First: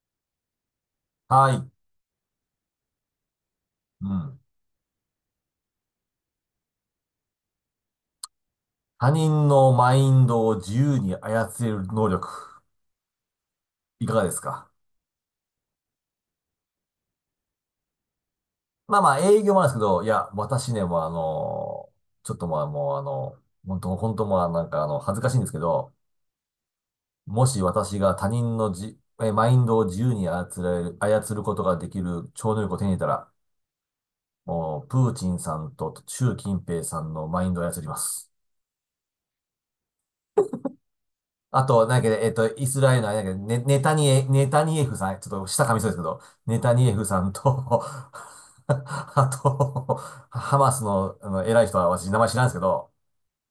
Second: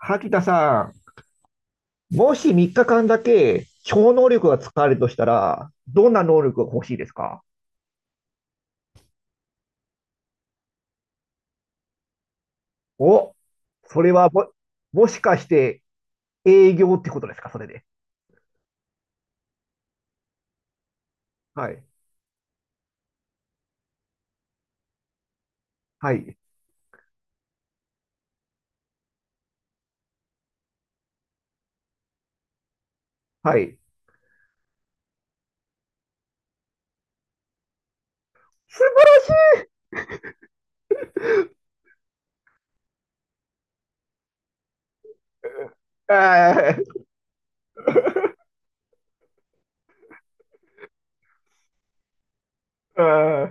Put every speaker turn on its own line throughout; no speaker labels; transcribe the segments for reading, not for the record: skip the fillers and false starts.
萩田さ
はい。
ん、もし3日間だけ
う
超能
ん。
力が使われるとしたら、どんな能力が欲しいですか？
他人のマインドを自由に操れる能力、
お、そ
い
れ
かが
は
です
も、
か？
もしかして営業ってことですかそれで？
まあまあ、営業もあるんですけど、いや、私ね、もう
はい。
ちょっとまあもう本当本当まあなんか恥ずかしいんですけど、
はい。
もし私が他人のマインドを自由に操ることができる超能力を手に入れたら、
はい。
もう、プーチンさんと習近平さんのマインドを操ります。
素晴
あと、なんだっけ、イスラエルのあれだっけ、ネタニエフさん、ちょっと下噛みそうですけど、ネタ
らしい、あ
ニエフ
ー。
さんと あと、ハマスの、あの偉い人は私、名前知らんですけど、
あ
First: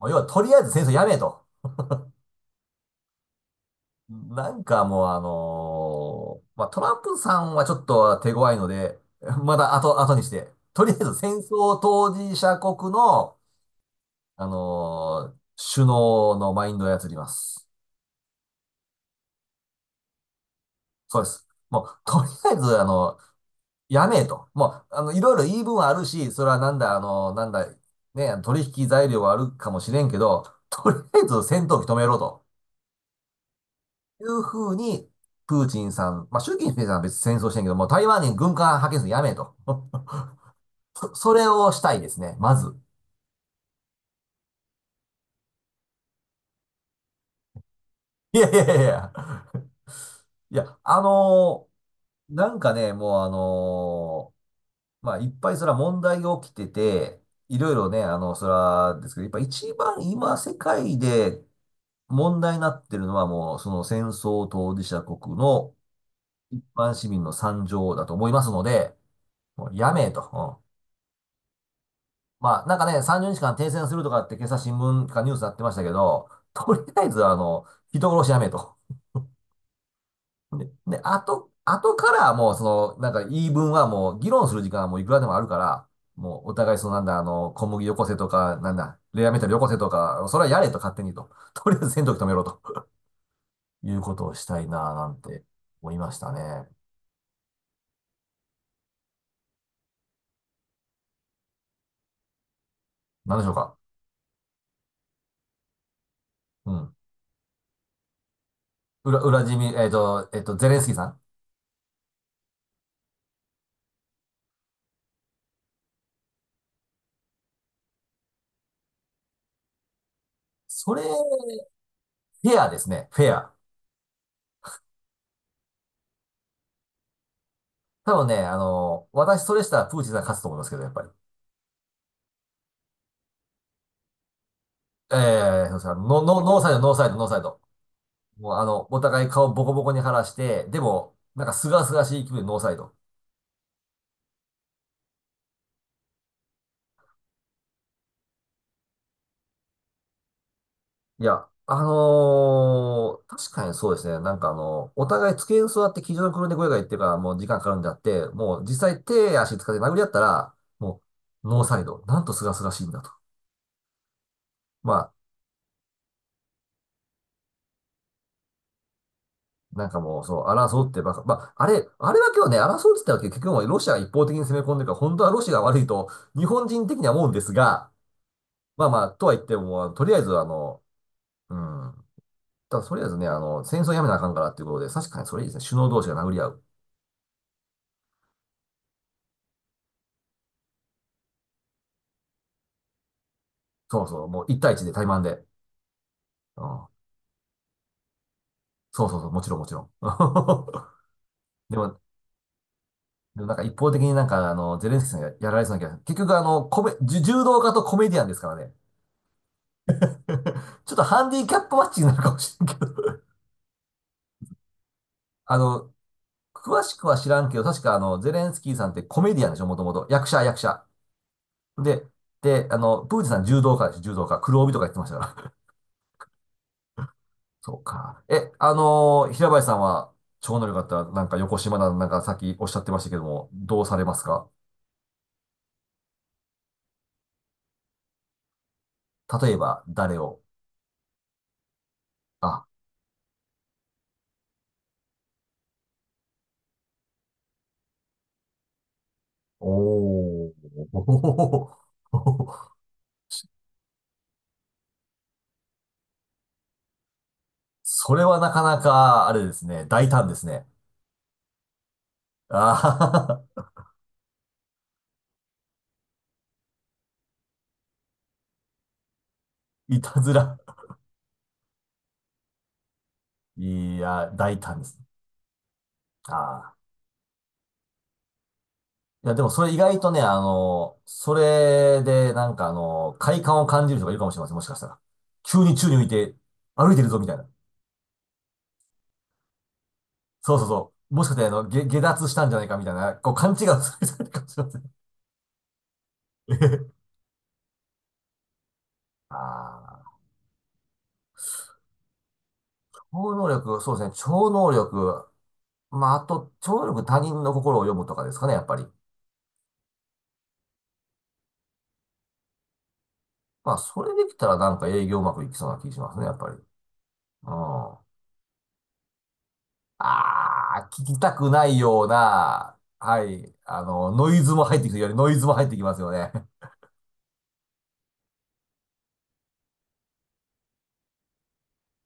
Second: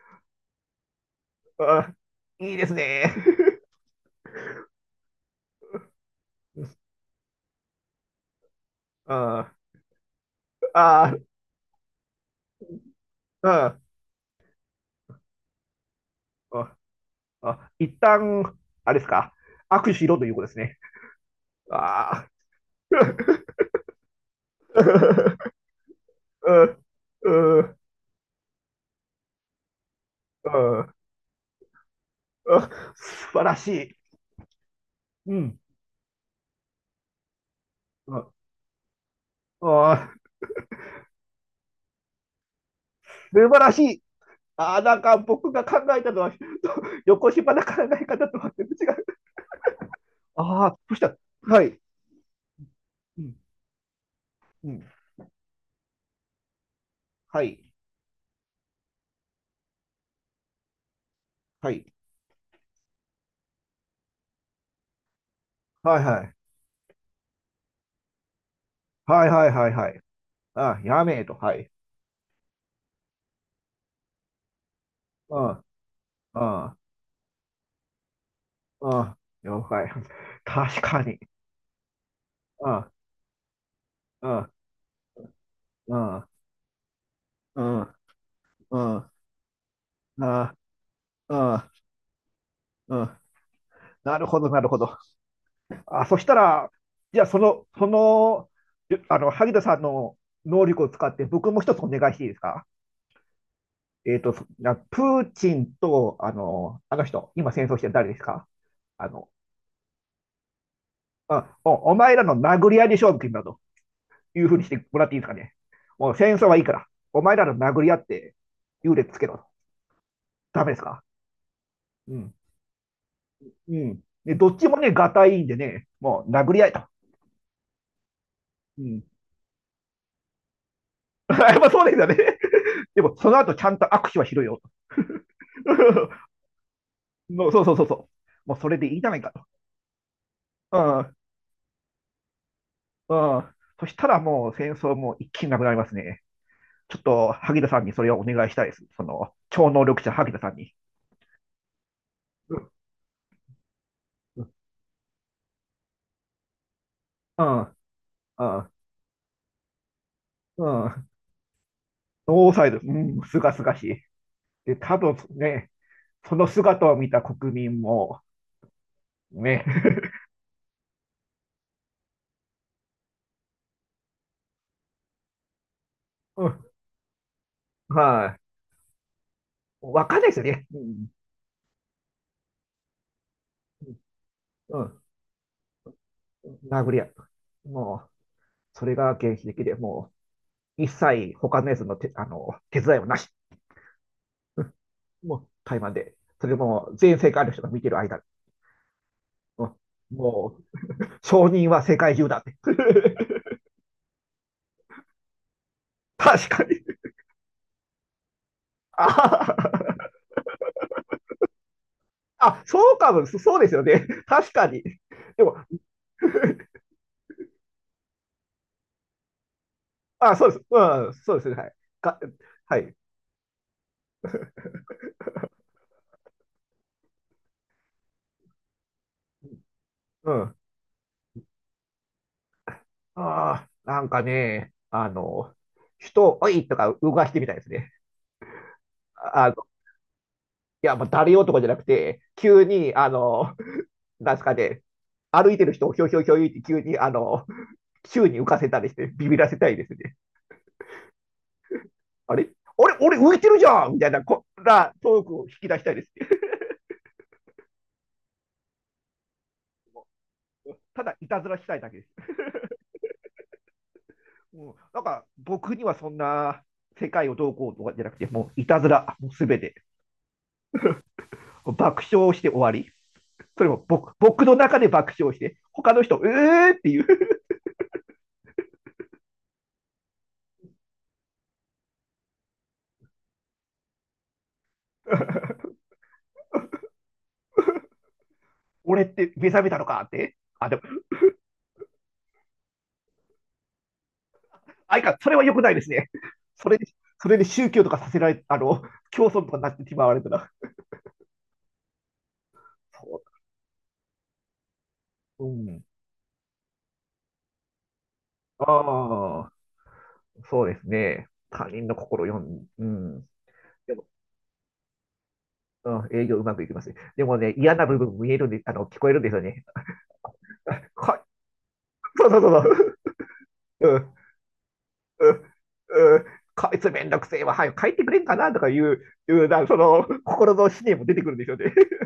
もう要はとりあえず戦争やめと。
ー、あー、いいですね。
なんかもうまあ、トランプさんはちょっと手強いので、
あ
まだ
ー、
後にして、とりあえ
あ
ず
ー、
戦争当事者国の、
あー、
首脳の
あ
マ
ー、
インドを操りま
あ
す。
ー一旦、あれですか、握手しろということですね。
そうです。もう、と
ああ。
りあえず、やめえと。もう、いろい ろ言い分はあるし、それ
う
はな
ん、
んだ、なん
う
だ、
ん、
ね、取引材料はあるかもしれんけど、
う
と
ん。
りあえず戦闘機止めろと
あ、素晴らしい。
いうふうに、
うん。
プーチンさん、まあ、習近平さんは別に戦争してんけど、もう台湾に
あ
軍艦派遣するのやめえと。
あ、
それをしたいですね、まず。
素晴らしい。あ、なんか僕が考えたのは、横芝な考え方と
いや
は
いや
全
いやい
然違う。
や。い
ああ、ど
や、
うしたら。はい。
なんかね、も
う
う
ん。うん。
まあ、いっぱいそれは問題が起きてて、
は
い
い。
ろいろね、それはですけど、やっぱ一番今世界で
はい。
問題になってるのはもう、その戦争当事者国の
はいはい。
一般市民の惨状だと思いますので、
はいはい
も
はい
う
は
や
い。
めえと。うん、
あ、やめえと。はい。
まあ、なんかね、30日間停戦するとかって今朝新聞かニュー
う
スになって
ん。
ましたけど、
う
と
ん。
りあえず人殺しやめえと。
うん。了解。
で、
確
で、
かに。
あとからもうそ
うん。
の、なんか言い分はもう
う
議論
ん。
する時間はもういくらでもあるから、
うん。
もうお互いそのなんだ、
う
小麦よ
ん。
こせとか、なん
う
だ、
ん。
レアメタルよこせと
う
か、それは
ん。
やれと勝手にと。
うん。
とりあえず戦闘機止めろと。
うん、
いうこ
な
と
る
を
ほ
し
ど、
た
な
い
るほ
なぁ
ど。
なんて思い
あ、
ま
そ
し
し
た
た
ね。
ら、じゃああの、萩田さんの能力を使って、僕も一つお願いしていいですか？
なんでしょうか。
えっと、そなプーチンと、あ
う
の、
ん。
あの人、今戦争してる誰ですか？あ
裏、
の、
裏地味、えっと、えっと、ゼレンスキーさん。
あ、お、お前らの殴り合いで勝負決めたというふうにしてもらっていいですかね。もう戦争はいいから、お前らの殴り合って優劣つけろと。ダメです
そ
か？
れ、フ
うん。
ェアですね。フェア。
うん。で、どっちもね、がたいいんでね、もう殴り合いと。
多分ね、
うん。
私それしたらプーチンさん勝つと思いますけど、やっぱり。
やっぱそうですよね。でも、その後ちゃんと握手はしろよと。
ええー、そうですか。ノーサイド、ノーサイド、ノーサイ
もう
ド。
そうそうそうそう。
もう
もうそれでい
お
いじゃない
互い
かと。
顔ボコボコに晴らして、でも、なんかすがすがしい気分でノーサイド。
うん、うん。そしたらもう戦争も一気になくなりますね。ちょっと萩田さんにそれをお願いしたいです。その超能力者萩田さんに。
いや、
うん、
確かにそうですね。なんか
う
お互い机に座って机上の黒猫が言ってるからもう
ん、
時間かかるんであって、
うん、
も
う
う
ん。
実際手足使って殴り合ったら、
う
も
ん、
うノーサイド。なんとす
ノ
が
ー
す
サイ
が
ド、
しいん
う
だと。
ん、すがすがしい。で、
ま
多
あ、
分ね、その姿を見た国民も、ね、
なんかもうそう、争うってばか、まあ、あれだけはね、争うって言ったわけ結局もうロシアが一方的に攻め込んでるから、本当はロシアが悪いと日
うん、
本人的には思うんですが、
は
まあまあ、とは言って
い、
も、
わ
とり
か
あ
ん
え
ないで
ず
すよね。うん、
うん、ただとりあえずね、戦争やめなあかんからっていう
う
ことで、
ん、
確かにそれいいですね。首脳同士が殴り合う。
殴り合う、もう、それが原始的で、もう、一切他のやつの手あの手伝いはなし。
そうそう、もう一対一で対マン
も
で。
う台湾で。それ
うん。
も全世界の人が見てる間、
そうそうそう、もちろん
う
も
ん、
ちろん。
もう承認
で
は世
も、
界中だって。
なんか一方的になんかゼレンスキーさんがやられそうな気がする。結局
確かに。
コメ、じ柔道家とコメディアンですからね。
あ
ちょっとハンディキャップマッチになるかもし
あ、
れんけ
そうか
ど。
も、そうですよね。確かに。で も、
あの、詳しくは知らんけど、確かゼレンスキーさんってコメディアンでしょ、もともと。役
あ、
者、
そうで
役
す。
者。
うん、そうですね。はい。
で、
か、
で、
はい。
プーチンさん柔道家でしょ、柔道家。黒帯とか言ってましたから。そうか。え、あのー平林さんは、
うん。
超能力あったら、なんか横島な、なんかさっきおっしゃってましたけども、
ああ、
どうさ
な
れ
ん
ま
か
すか？
ね、あの、人を、おいとか動かしてみたいですね。あ
例え
の、
ば、誰を
いや、もう誰男じゃなくて、急
あ、
に、あの、なんですかね、歩いてる人をひょいひょいひょいって急に、あの、宙に浮かせたりしてビビらせたいですね。
おー。
あれ あれ俺浮いてるじゃんみたいなこんなトークを引き出したいですね。
それはなかなか、あれですね、大胆ですね。
ただいたずらしたいだけです。
あ
もうなんか僕にはそんな世界をどうこうとかじゃなくて、もういたずら、もうすべて。
ー いたずら。
爆笑して終わり。それも
い
僕
や、
僕の
大
中
胆で
で
すね。
爆笑して、他の人、
あ
っていう。
いや、でもそれ意外とね、それで、なんか快感を感じる人がいるかもしれません、もしかしたら。急に宙に浮いて、歩いてるぞ、みたいな。
俺って目覚めたのかって。
そうそう
あ、でも、
そう。もしかして、下脱したんじゃないか、みたいな、こう、勘違いをする人がいるかもしれません。
あいか、それは良くないですね。それで、それで宗教とかさせられ、あの、競 争とかになってし
あ
まわれ
あ。
たら。そ
超能力、そうですね、超能力。
う。うん。
まあ、あと、超能力他人の心を読むとかですかね、やっ
あ
ぱり。
あ。そうですね。他人の心を読ん、うん。
まあ、
で
そ
も、
れできたらなんか営業うまくいきそうな気しま
うん、
すね、
営
や
業
っ
う
ぱ
ま
り。
くいきま
う
すね。でも
ん。
ね、嫌な部
あ
分見えるんで、あの、聞こえるんですよね。
あ、聞
は
き
い、
たくないよう
そうそうそ
な、
う
はい、
そう。うん、
ノイズも入ってきてよりノイズも入ってきま
う
すよ
ん、うん。
ね。
こ いつめんどくせえわ、早く帰ってくれんかなとかいう、いうな、その、心の思念も出てくるんですよね。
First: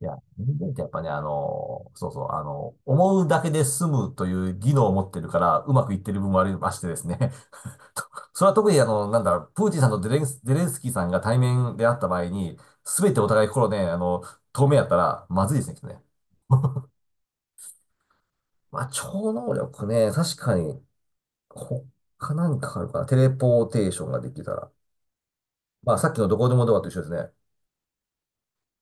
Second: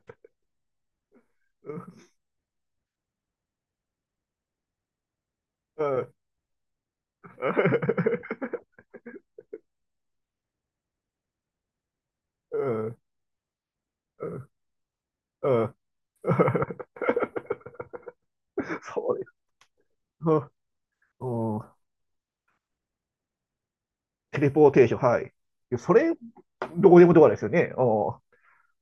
いや、人間ってやっぱね、
うん、
そうそう、思うだけで済むという技能を持ってるから、う
う
まくいって
ん、
る部分もありましてですね。とそれは特になんだろう、プーチンさんとゼレンスキーさんが対面であった場合
う
に、
ん、
すべてお互い心ね、
うん。
透明やったら、まずいで
う
す
ん、
ね、きっとね。まあ、
そうです。
超能力ね、
う
確
ん、
かに、
うん。
他何かあるかな。テレポーテーションがで
テ
き
レ
た
ポー
ら。
テーション、はい。いや
ま
そ
あ、さ
れ、
っきのどこでもドアと
ど
一
こ
緒
で
です
も
ね。テ
ドア
レ
ですよね。うん。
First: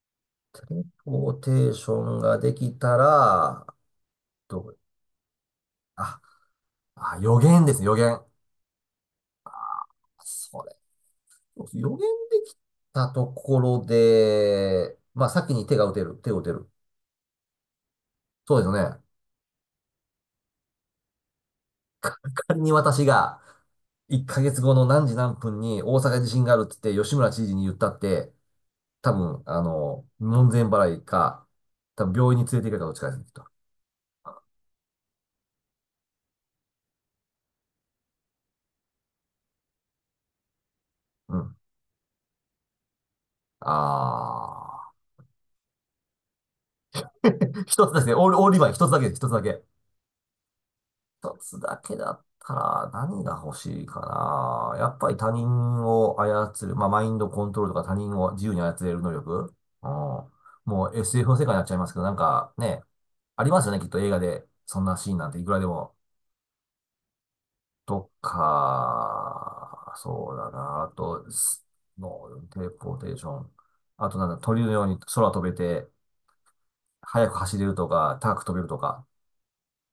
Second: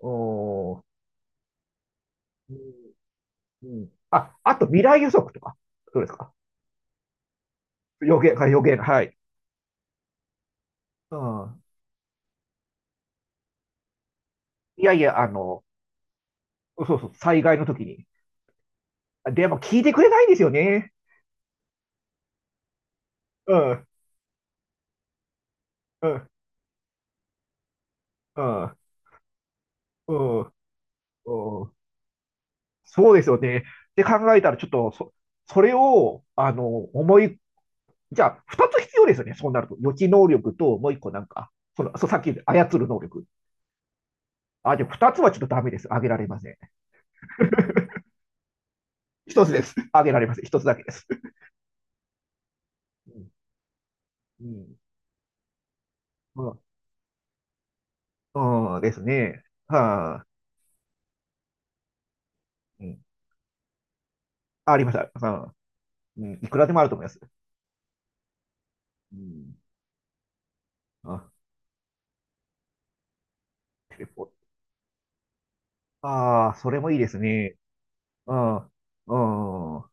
う
ポーテーションがで
ん、
きたら、
うん。あ、あ
ど
と
う、
未来予測とか。どうです
あ、
か？
あ、予言ですね、予
予
言。
言、はい、予言、はい。
それ。
うん。
予言できたところ
いや
で、
いや、
ま
あ
あ、先
の、
に手を打てる。
そうそう、災害の時に。
そうですよね。
でも聞いてくれないんですよね。
仮に私が、
うん、う
1ヶ月後の何時何分に大
ん、
阪地震があるって言って、吉村知事に言ったって、
うん、
多分、
うん、
門
う
前払いか、
ん。
多分病院に連れて行くかどっちか
そ
で
う
す
で
ね、
す
きっ
よ
と。
ね。って考えたら、ちょっとそ、それを、あの、思い、じゃあ、二つ必要ですよね。そうなると。予知能力と、もう一個なん
う
か、
ん。
さっき言った操る能力。あ、でも
あ
二つはちょっとダメです。あげられません。
ー。一つですね。オールリバイン、一つだけです、一つだ
一つ
け。
です。あげられません。一つだけです。
一つだけだったら
う
何
ん、
が欲しいか
うん、
な。やっぱり他人を
うん。
操る、まあ、マインドコントロールとか他人を自由に操
そう
れ
で
る
す
能
ね。
力。うん。
はあ、
もう SF の世界になっちゃいますけど、なんかね、
うん。
ありますよね、きっと映画で。
あ、あ
そ
り
ん
まし
な
た。
シーンな
さ
んていく
ん、
らでも。
うん、いくらでもあると思います。
と
うん。
か、そうだな。あ
あ、
と、もう、テレポーテーション。
テレ
あとな
ポ。
んだ、鳥のように空飛べて、
ああ、それもいいです
速く
ね。
走れるとか、
う
高く飛
ん。う
べるとか。
ん。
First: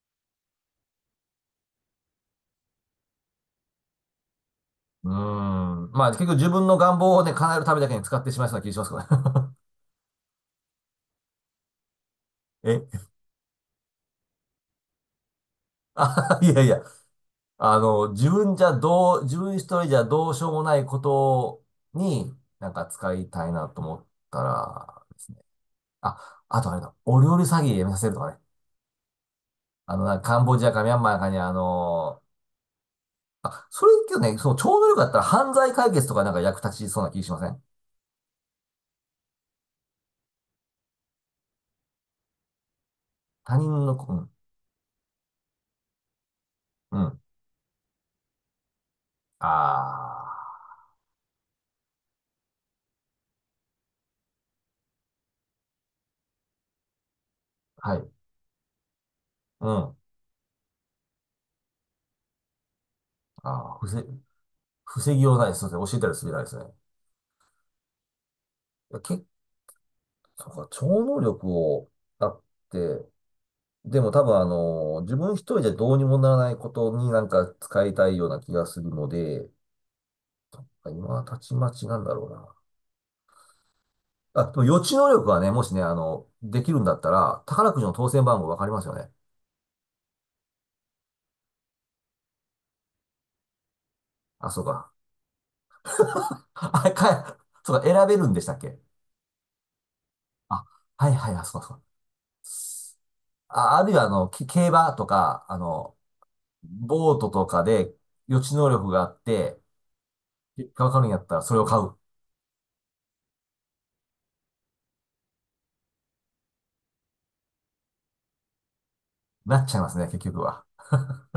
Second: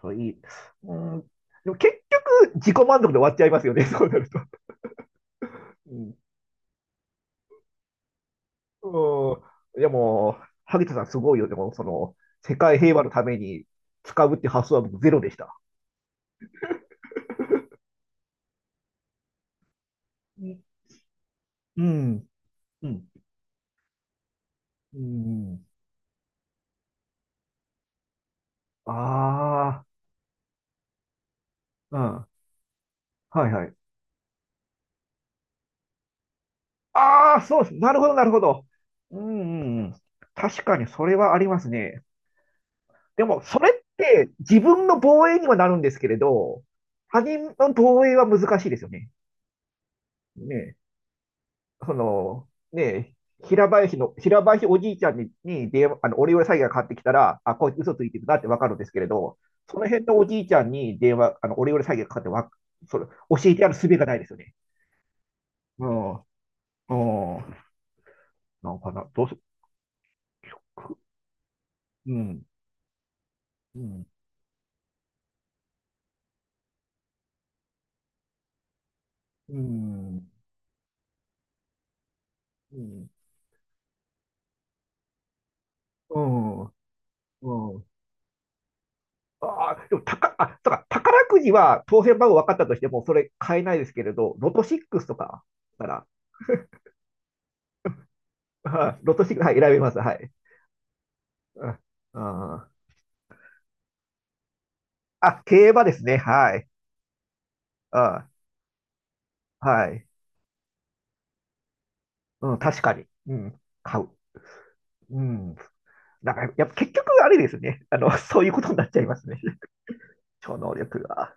それいい。うん。でも結構自己満足で終わっちゃいますよね、そうなると。
うーん。
う
まあ、
ん。
結局自分の願望をね、叶えるためだけに使ってしまいそうな気がしますけどね。
うん。でも、萩田さんすごいよね。でも、その、世 界
え
平和のために使うって発想は僕ゼロでした。
いやいや。自分一人じゃどうし
う
よう
ん。
もないこと
うん。
に、なんか
うん。
使いたいなと思った
う
らですね。
ん。
あ、あとあれだ。お料理詐欺やめさせるとかね。
あ
なんかカンボジアかミャンマーかに
あ、うん。はいはい。
それけどね、その超能力だったら犯罪解決とかなんか役立ちそうな気し
あ
ま
あ、
せん？
そうです。なるほど、なるほど。うん、うん、うん。確かにそれはありますね。でも、
他
そ
人
れっ
のこ、う
て
ん、
自分の防衛にはなるんですけれど、
うん。
他人の防衛は難しいですよね。
あ
ねえ、その、ねえ、平林の、平林おじいちゃんに、に電話、あの、オレオレ詐欺がかかってきたら、あ、こいつ
あ、
嘘
は
つ
い。
いてるなってわかるんですけれど、
うん。
その
あ
辺のおじいちゃんに電話、あの、オレオレ詐欺がかかってわ、それ、教えてやる
あ、
術がないですよね。
防ぎようないです。そうで
う
すね。教えた
ん。
りするじゃないですね。
うん。なんか
いや、
な、どうす、
そうか、超能力を、
う
だっ
ん。
て、
う
で
ん。
も多分自分一人じゃどうにもならないことになんか使いたいような気がするので、
うん。
そっか今はたちまちなんだろうな。
うん。
あ、でも予知能力はね、もしね、
うん。
でき
う
るんだったら、宝く
ん。
じの当選番号わかりますよね。
ああ、でも、たか、あ、そうか、宝くじは当選番号分かったとしても、それ買えないですけれど、
あ、
ロ
そ
ト
う
シッ
か。
クスとかなら、
あ、か、そうか、選べるんでしたっ け？
はい、ロトシックス、はい、選べます。はい。
あ、はいはい、あ、そう
う
かそう
ん。
か。
うん、
あ、あるいは、競馬と
あ、
か、
競馬ですね。はい。
ボートとかで
あ、
予知能力があって、
はい。
結果わかるんやったらそれを買う。
うん、確かに。うん、買う。うん。なんから、やっぱ結局、あれですね。あの、そういうことになっちゃいますね。
なっ ちゃいますね、結局
超
は。
能力が。